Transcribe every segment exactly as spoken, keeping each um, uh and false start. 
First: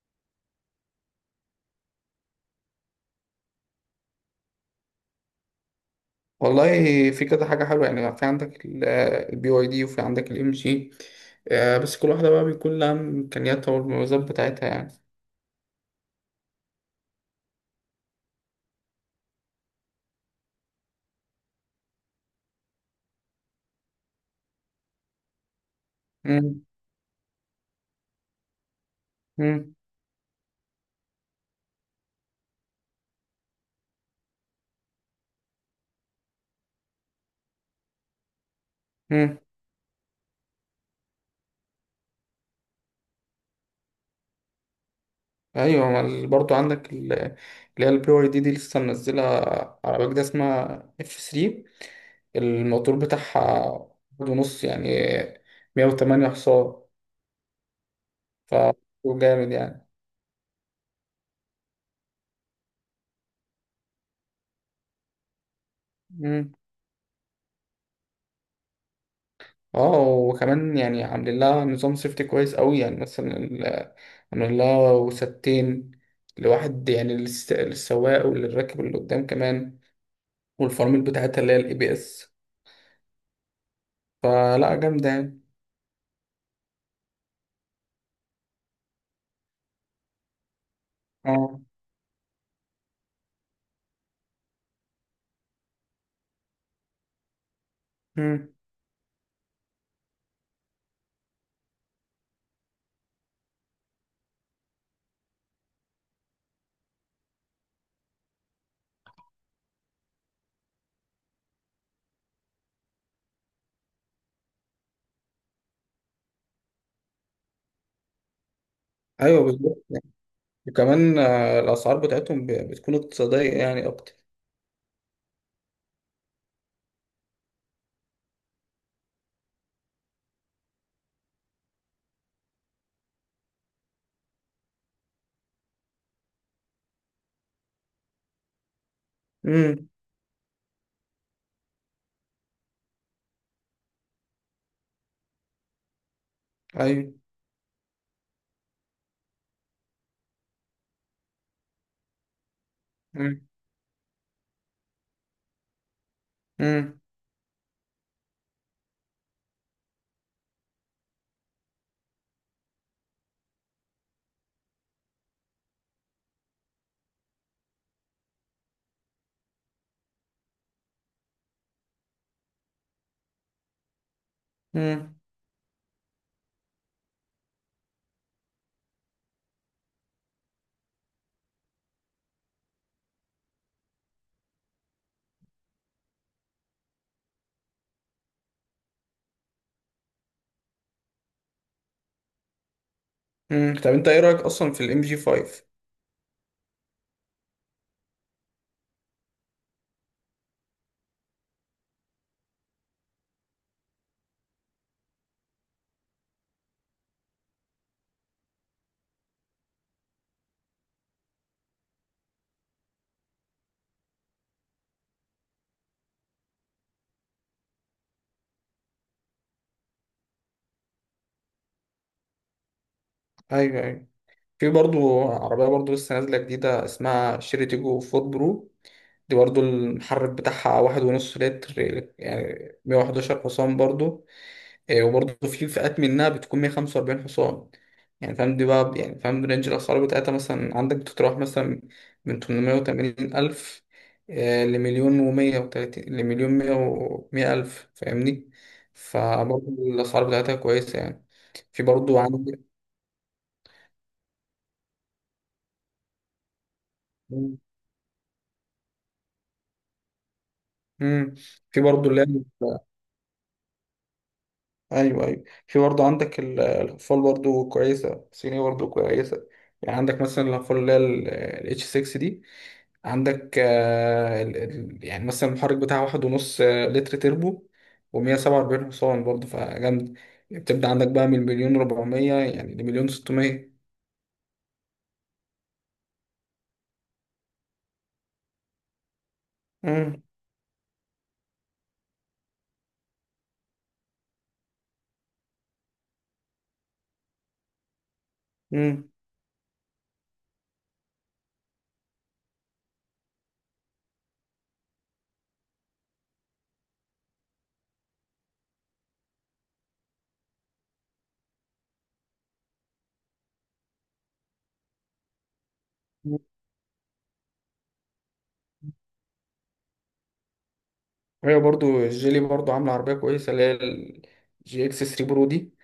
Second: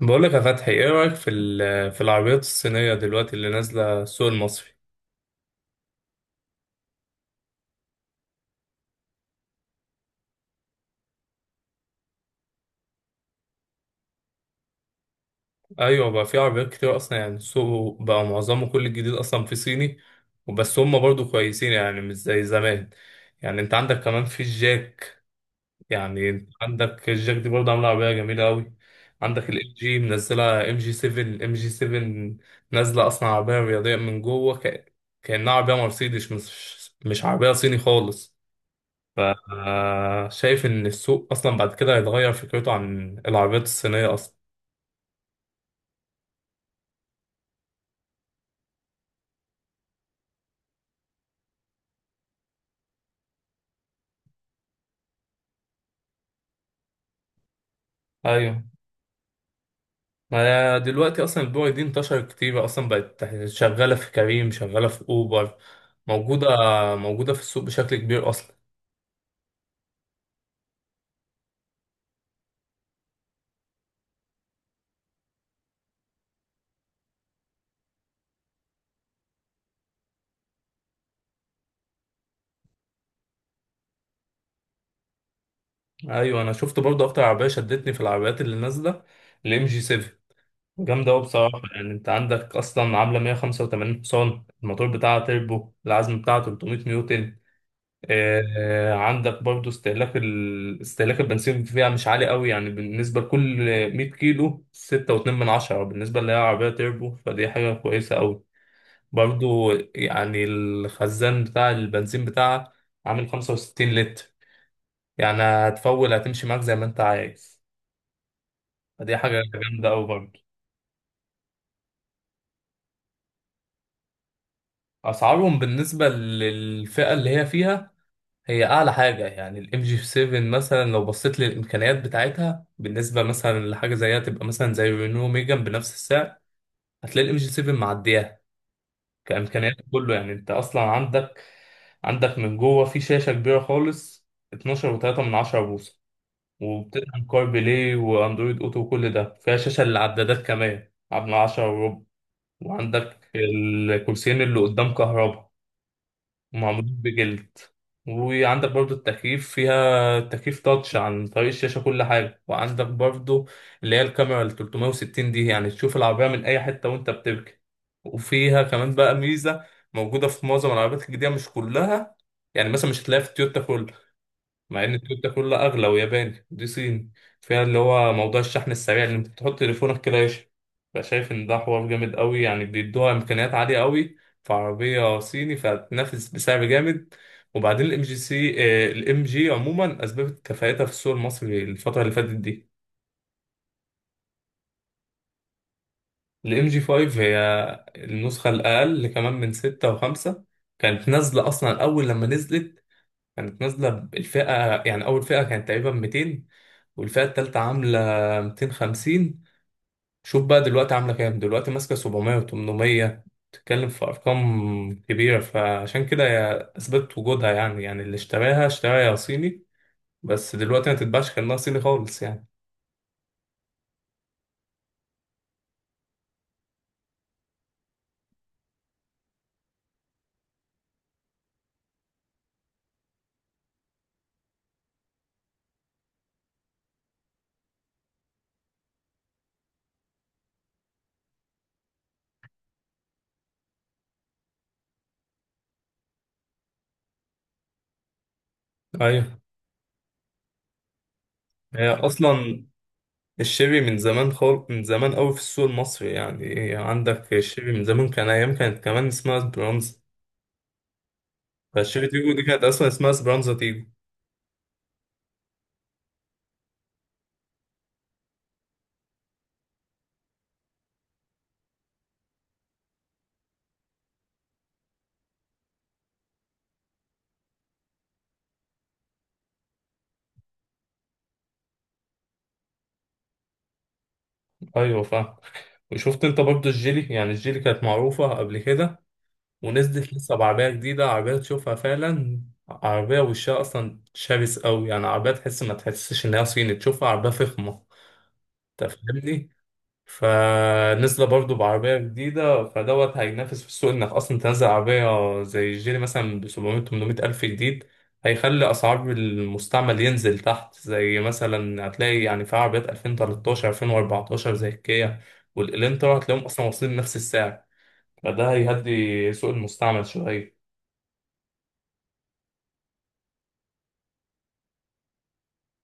بقولك يا فتحي، ايه رأيك في ال- في العربيات الصينية دلوقتي اللي نازلة السوق المصري؟ والله في كذا حاجة حلوة يعني في عندك البي واي دي وفي عندك الام جي. بس كل واحدة بقى بيكون لها إمكانياتها والمميزات بتاعتها يعني. ايوه، بقى في عربيات كتير اصلا، يعني السوق بقى معظمه كل الجديد اصلا في صيني. وبس هم برضو كويسين يعني، مش زي زمان. يعني انت عندك كمان في الجاك، يعني انت مم. عندك الجاك دي برضو عاملة عربية جميلة قوي. عندك الام مم. جي منزلة ام جي سبعة، ام جي سبعة نازلة اصلا عربية رياضية من جوه ك- كأنها عربية مرسيدس، مش مش عربية صيني خالص. مم. فشايف ان السوق اصلا بعد كده هيتغير فكرته عن العربيات الصينيه اصلا. أيوة، ما ال- برضو عندك ال- اللي هي البي واي دي دي لسه منزلة عربية جديدة اسمها اف ثلاثة. الموتور بتاعها واحد ونص يعني مية وتمانية حصان. ف ايوه، جامد يعني. ما دلوقتي اصلا البوري دي انتشرت كتير اصلا، بقت شغاله في كريم، شغاله في اوبر، موجوده، مم. موجوده في السوق بشكل كبير اصلا. اه، وكمان يعني عاملين لها نظام سيفتي كويس قوي، يعني مثلا انا لا وستين لواحد، يعني للس- للسواق وللراكب اللي قدام كمان، والفرامل بتاعتها اللي هي الاي بي اس، فلا جامده يعني. ايوه، انا شفت برضه اكتر عربيه شدتني في العربيات اللي نازله الام جي سبعة. جامده قوي اه. بصراحه، يعني انت عندك اصلا عامله مية وخمسة وتمانين حصان الموتور بتاعها تربو، العزم بتاعها تلتمية نيوتن. آه، مم. آه، عندك برضو استهلاك ال... استهلاك البنزين فيها مش عالي قوي، يعني بالنسبة لكل مائة كيلو ستة وأتنين من عشرة من عشرة، بالنسبة اللي هي عربية تربو، فدي حاجة كويسة قوي. برضو يعني الخزان بتاع البنزين بتاعها عامل خمسة وستين لتر، يعني هتفول، هتمشي معاك زي ما انت عايز، فدي حاجة ايوه، بالظبط جامدة يعني. قوي برضو. وكمان آه، الاسعار بتاعتهم ب- بتكون اقتصاديه يعني اكتر. أسعارهم بالنسبة للفئة اللي هي فيها هي اعلى حاجه، يعني الام جي سبعة مثلا لو بصيت للامكانيات بتاعتها بالنسبه مثلا لحاجه زيها تبقى مثلا زي رينو ميجان بنفس السعر، هتلاقي الام جي سبعة معدياها كامكانيات امم كله. يعني انت اصلا عندك عندك من جوه في شاشه كبيره خالص، اتناشر وتلاتة من عشرة من عشرة بوصه، ايوه. وبتدعم كار بلاي واندرويد اوتو، وكل ده فيها شاشه للعدادات كمان من عشرة وربع. وعندك امم الكرسيين اللي قدام كهرباء، ومعمولين امم بجلد، وعندك برضو التكييف، فيها تكييف تاتش عن طريق الشاشة، كل حاجة. وعندك برضو اللي هي الكاميرا ال ثلاثمائة وستون دي، يعني تشوف العربية من أي حتة وأنت بتبكي. وفيها كمان بقى ميزة موجودة في معظم العربيات الجديدة مش كلها، يعني مثلا مش هتلاقيها في التويوتا مع ان التويوتا كلها اغلى وياباني دي صيني، فيها اللي هو موضوع الشحن السريع، اللي انت بتحط تليفونك كده يشحن. فشايف ان ده حوار جامد قوي، يعني بيدوها امكانيات عاليه قوي في عربيه صيني، فتنافس بسعر جامد. وبعدين الام جي سي، الام جي عموما اثبتت كفاءتها في السوق المصري الفتره اللي فاتت دي. امم طب انت ايه رايك اصلا في الام جي خمسة؟ الام جي خمسة هي النسخه الاقل كمان من ستة و5. كانت نازله اصلا اول لما نزلت، كانت نازلة الفئة، يعني أول فئة كانت تقريبا ميتين، والفئة التالتة عاملة ميتين وخمسين. شوف بقى دلوقتي عاملة كام، دلوقتي ماسكة سبعمية و800، بتتكلم في أرقام كبيرة. فعشان كده هي أثبتت وجودها، يعني يعني اللي اشتراها اشتراها يا صيني، بس دلوقتي ما تتباعش كأنها صيني خالص يعني. ايوه، ايوه. في برضو عربية برضو لسه نازلة جديدة اسمها شيري تيجو فورد برو. دي برضو المحرك بتاعها واحد ونص لتر يعني مية وحداشر حصان برضو. إيه، وبرضو في فئات منها بتكون مية وخمسة وأربعين حصان. يعني فاهم دي بقى، يعني فاهم رينج الأسعار بتاعتها. مثلا عندك بتتراوح مثلا من ثمانمائة وثمانين ألف إيه، لمليون ومية وتلاتين، لمليون مية ومية ألف، فاهمني. أيوه، فبرضو الأسعار بتاعتها كويسة يعني. في هي برضو عندك. أصلا الشيبي من زمان، خال من زمان أوي في السوق المصري، يعني عندك الشيبي من زمان كان، أيام كانت كمان اسمها سبرانزا، مم. في فالشيبي برضو اللي تيجو دي كانت هي. أصلا اسمها سبرانزا تيجو. ايوه، ايوه. في برضه عندك ال- الاقفال برضه كويسه، صيني برضه كويسه. يعني عندك مثلا الاقفال اللي هي الاتش ستة دي. عندك آه، ال- ال- يعني مثلا المحرك بتاعها واحد ونص آه، لتر تربو، ومية سبعة وأربعين حصان برضه فجامد. بتبدأ عندك بقى من مليون ربعمية يعني لمليون ستمية. ايوه، فاهم. وشفت انت برضو الجيلي؟ يعني الجيلي كانت معروفة قبل كده، ونزلت مم، لسه بعربية جديدة، عربية تشوفها فعلا عربية وشها اصلا شرس قوي، يعني عربية تحس، ما تحسش ان هي صيني، تشوفها عربية فخمة. انت مم. فاهمني؟ فنزل برضه بعربية جديدة، فدوت هينافس في السوق. انك اصلا تنزل عربية زي الجيري مثلا ب سبعمائة تمنمية ألف جديد، هيخلي أسعار المستعمل ينزل تحت، زي مثلا هتلاقي يعني في عربيات الفين وتلتاشر الفين واربعتاشر زي الكيا والإلنترا هتلاقيهم أصلا واصلين نفس السعر. فده هيهدي سوق المستعمل شوية. هي برضه الجيلي برضه عاملة عربية كويسة اللي هي الجي اكس ثلاثة برو دي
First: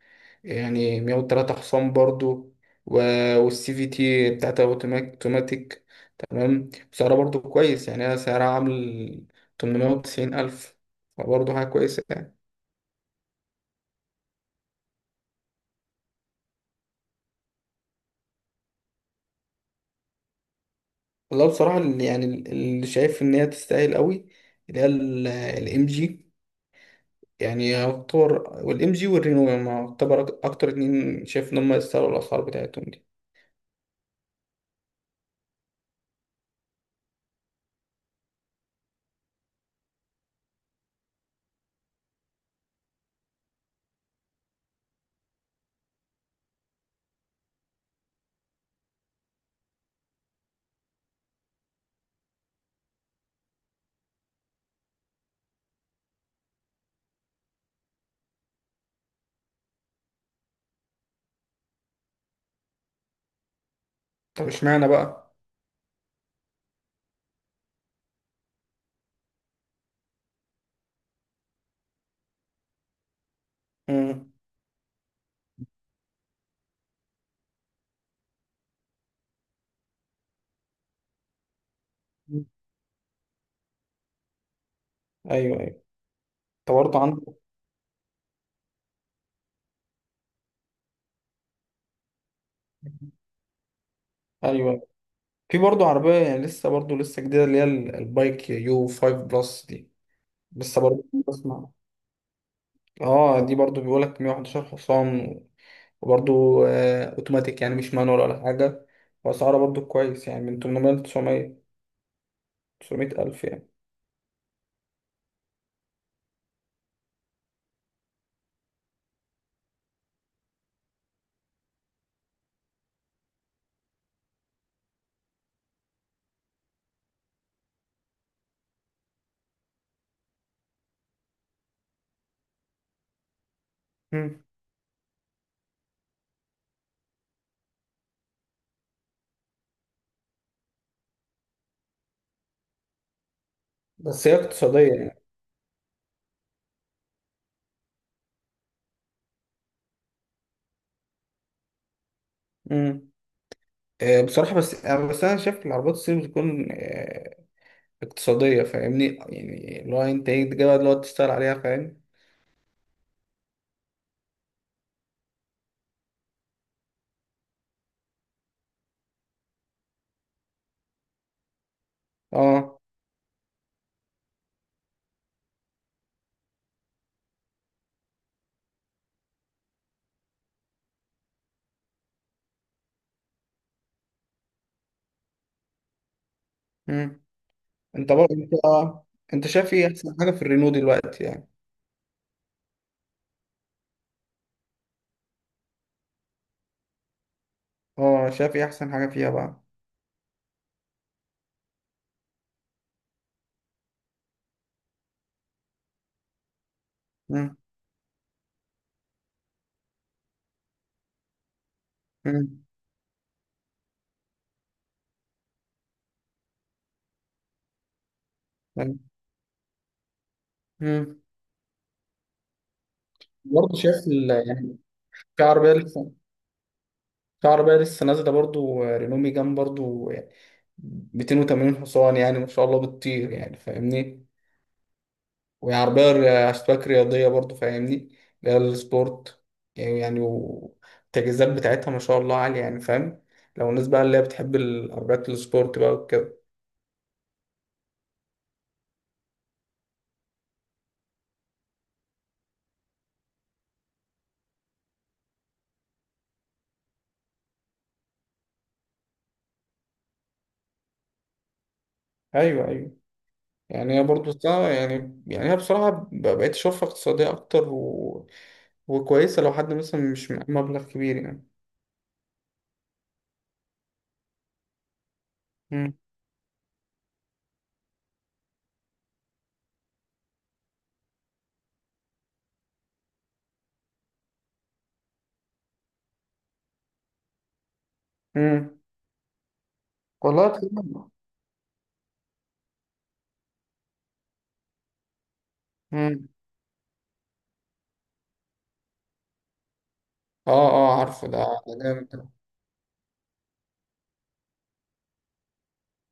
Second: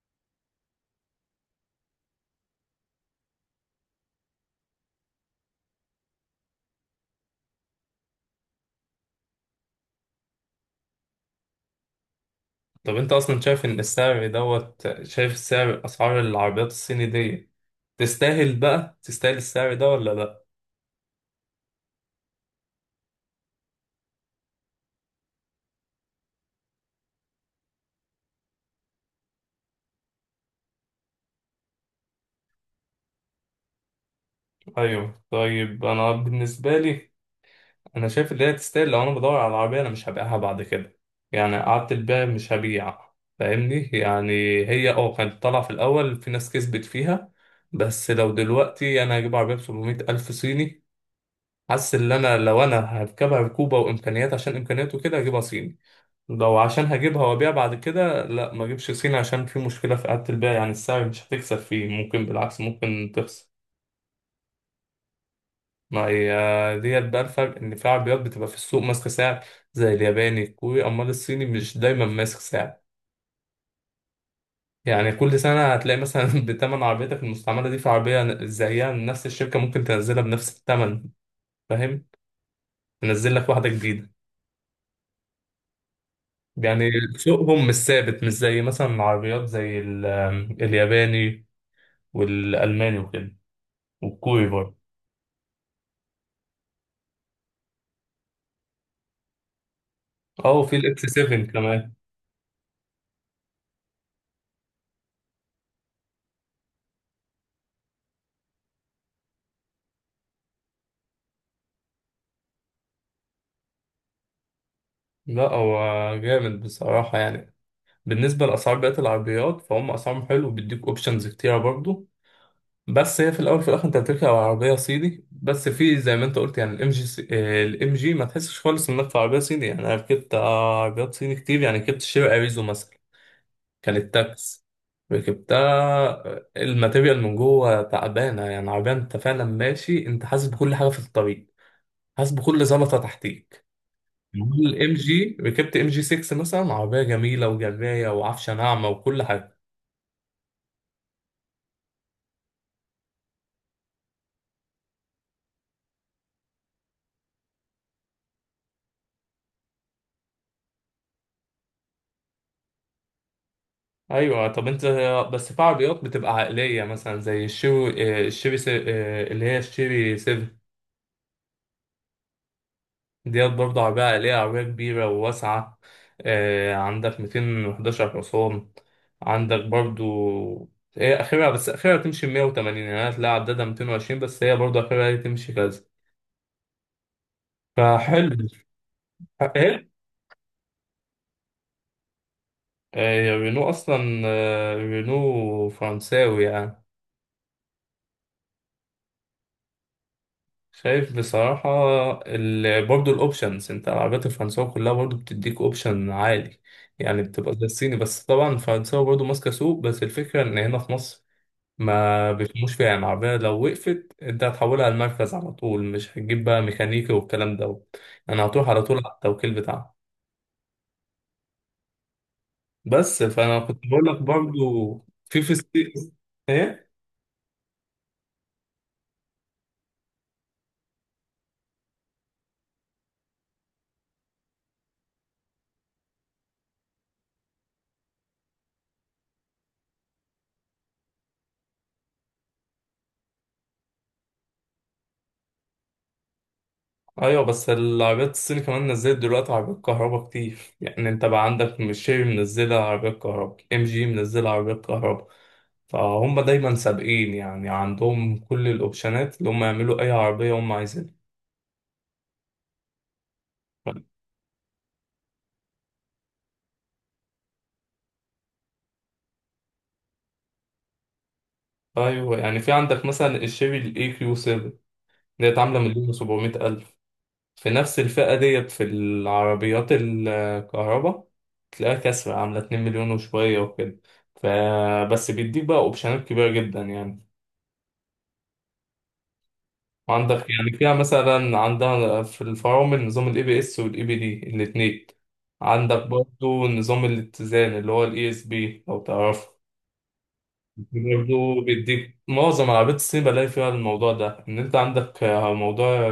يعني مائة وثلاثة حصان برضو. و... والسي في تي بتاعتها اوتوماتيك تمام. سعرها برضو كويس يعني، هي سعرها عامل تمنمية وتسعين ألف، فبرضه حاجة كويسة يعني. طب أنت أصلا شايف إن السعر دوت، شايف السعر أسعار العربيات الصيني دي تستاهل بقى، تستاهل السعر ده ولا لأ؟ والله بصراحة، اللي- يعني ال- اللي شايف إن هي تستاهل قوي، اللي هي الإم جي. يعني يعتبر والإم جي والرينو يعني يعتبر أك- أكتر اتنين شايف إن هم يستاهلوا الأسعار بتاعتهم دي. ايوه، طيب انا بالنسبه لي انا شايف ان هي تستاهل لو انا بدور على العربيه انا مش هبيعها بعد كده، يعني قعدت البيع مش هبيع، فاهمني؟ يعني هي اه كانت طالعه في الاول، في ناس كسبت فيها. بس لو دلوقتي انا هجيب عربيه ب سبعمائة الف صيني، حاسس ان انا، لو انا هركبها ركوبه وامكانيات، عشان امكانياته كده هجيبها صيني. لو عشان هجيبها وابيع بعد كده، لا، ما اجيبش صيني، عشان في مشكله في قعدة البيع، يعني السعر مش هتكسب فيه، ممكن بالعكس ممكن تخسر. طب اشمعنى بقى؟ ما هي ديت بقى الفرق، ان في عربيات بتبقى في السوق ماسكه سعر زي الياباني، الكوري، امال الصيني مش دايما ماسك سعر. مم. يعني كل سنه هتلاقي مثلا بتمن عربيتك المستعمله دي في عربيه زيها نفس الشركه ممكن تنزلها بنفس الثمن، فاهم؟ تنزل لك واحده جديده أيوه، أيوه. أنت يعني. برضه عندك. سوقهم مش ثابت، مش زي مثلا العربيات زي ال- الياباني والالماني وكده، والكوري برضه. أيوه. في برضه عربية يعني لسه برضه لسه جديدة اللي هي ال- البايك يو خمسة بلس دي، اه، وفي لسه برضه الاكس سبعة بسمع. كمان. اه دي برضه بيقولك مية وحداشر حصان. وبرضه آه اوتوماتيك، يعني مش مانوال ولا حاجة. وأسعارها برضه كويس يعني من ثمانمائة ل تسعمائة، تسعمائة ألف يعني. لا هو جامد بصراحه، يعني بالنسبة لأسعار بقية العربيات، فهم أسعارهم حلو، وبيديك أوبشنز كتيرة برضو. بس هي في الأول في الآخر أنت بتركب عربية صيني، بس في زي ما أنت قلت، يعني الإم جي، الإم جي ما تحسش خالص إنك في عربية صيني. يعني أنا ركبت آه، عربيات صيني كتير، يعني ركبت شير أريزو مثلا، كانت مم. تاكس، ركبتها، آه، الماتيريال من جوه تعبانة، يعني عربية أنت فعلا ماشي أنت حاسس بكل حاجة في الطريق، حاسس بكل زلطة تحتيك. بس هي اقتصادية الام يعني. جي ركبت ام جي ستة مثلا عربيه جميله وجرايه وعفشه ناعمه وكل حاجه. مم. آه بصراحة بس آه بس أنا شايف العربيات الصيني بتكون آه اقتصادية. فاهمني، يعني اللي هو أنت إيه تجيبها، اللي هو تشتغل عليها فاهم. ايوه، طب انت، بس في عربيات بتبقى عائليه مثلا زي الشيري، آه، الشيري سي- آه، اللي هي الشيري سبعة، اه. ديت برضه عربيه عائليه، عربيه كبيره وواسعه. آه، عندك ميتين وحداشر حصان، عندك برضه، هي اخرها، بس اخرها تمشي مية وتمانين، يعني أنا هتلاقي عدادها مائتين وعشرين، بس هي برضه اخرها هي تمشي كذا، انت بقى فحلو. انت انت، شايف ايه ايه، احسن حاجه في الرينو دلوقتي يعني؟ آه، رينو اصلا، آه، رينو فرنساوي يعني. اه شايف ايه احسن حاجه فيها بقى؟ شايف بصراحة ال... برضه الأوبشنز، أنت العربيات الفرنساوي كلها برضه بتديك أوبشن عالي، يعني بتبقى مم. زي الصيني، بس طبعا الفرنساوي برضه ماسكة سوق. بس الفكرة إن هنا في مصر ما مم. بيفهموش فيها، يعني العربية لو وقفت أنت هتحولها على المركز على طول، مش هتجيب بقى ميكانيكي والكلام ده، يعني هتروح على طول على التوكيل بتاعها. مم. بس فأنا برضه كنت شايف بقول لك ال... برضه يعني في في في عربيه الصين، لسه إيه؟ في عربيه لسه نازله برضه، آه، رينو ميجان برضه يعني مائتين وثمانين حصان، يعني ما شاء الله بتطير يعني فاهمني. وهي عربيه ر- اشتباك رياضيه برضه فاهمني، اللي هي السبورت. يعني يعني والتجهيزات بتاعتها ما شاء الله عاليه يعني فاهم. لو الناس بقى اللي هي بتحب العربيات السبورت بقى وكده. ايوه، بس العربيات الصيني كمان نزلت دلوقتي عربيات كهرباء كتير، يعني انت بقى عندك ميشيلي منزلة عربيات كهرباء، ام جي منزلة عربيات كهرباء، فهم دايما سابقين، يعني عندهم كل الاوبشنات اللي هم يعملوا اي عربية هم عايزينها. ايوه، ايوه. يعني هي برضه صعبة يعني. يعني هي بصراحة ب- بقيت أشوفها اقتصادية أكتر و... وكويسة لو حد مثلا مش معاه مبلغ كبير يعني. ايوه، يعني في عندك مثلا الشيري الاي كيو سبعة، ديت عاملة مم. مليون وسبعمية الف، في نفس الفئة ديت في العربيات الكهرباء تلاقيها كسرة عاملة اتنين مليون وشوية وكده، فبس بيديك بقى اوبشنات كبيرة جدا يعني. مم. والله عندك، يعني فيها تمام. مثلا عندها في الفرامل نظام الاي بي اس والاي بي دي الاثنين. عندك مم. برضو نظام الاتزان اللي هو الاي اس بي، لو تعرفه. اه، اه، عارفه ده. برضو ده جامد بيديك ده. معظم عربيات الصين بلاقي فيها الموضوع ده، ان انت عندك آه، موضوع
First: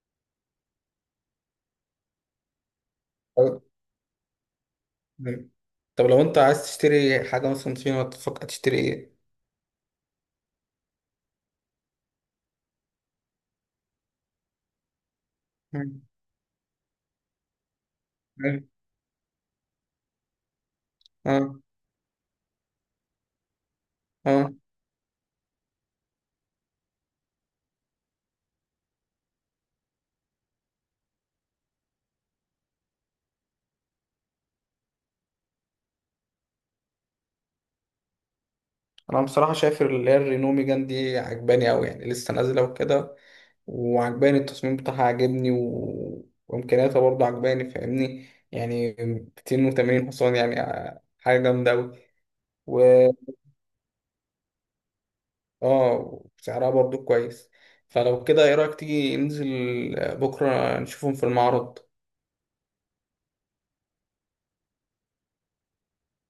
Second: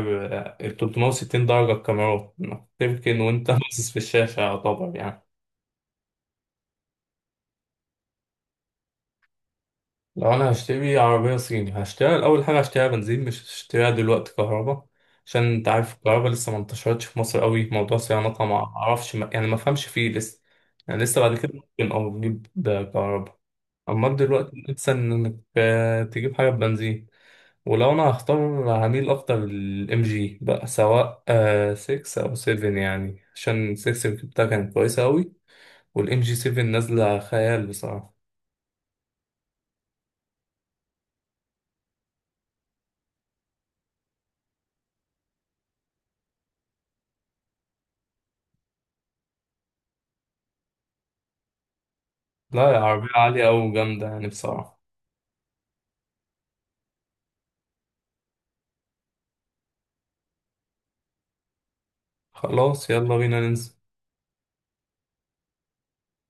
ال تلتمية وستين درجة الكاميرا، إنك تمكن وانت طب. باصص في الشاشة يعتبر يعني. مم. طب لو أنت عايز تشتري حاجة مثلا صينية تفكر تشتري إيه؟ لو انا هشتري عربية صيني هشتريها، اول حاجة هشتريها بنزين، مش هشتريها دلوقتي كهرباء، عشان انت عارف مم. الكهرباء لسه ما انتشرتش في مصر قوي، موضوع صيانتها ما مم. اعرفش، ما يعني ما فهمش فيه لسه. يعني لسه اه، بعد كده ممكن او تجيب ده كهرباء، اما اه، دلوقتي لسه انك آه، تجيب حاجة بنزين. ولو انا هختار هميل اكتر للام جي بقى، سواء آه ستة او سبعة، يعني عشان ستة اللي جبتها كانت كويسة قوي، والام جي سبعة نازلة خيال بصراحة. أنا بصراحة شايف اللي هي الرينو ميجان دي عجباني أوي، يعني لسه نازلة وكده. وعجباني التصميم بتاعها عاجبني و... وامكانياتها برضه عجباني فاهمني، يعني مائتين وثمانين حصان يعني آه، حاجه جامده قوي. لا يا و عربية عالية أوي وجامدة يعني بصراحة. اه سعرها برضه كويس. فلو كده، ايه رايك تيجي ننزل بكره نشوفهم في المعرض؟ خلاص، يلا بينا ننزل.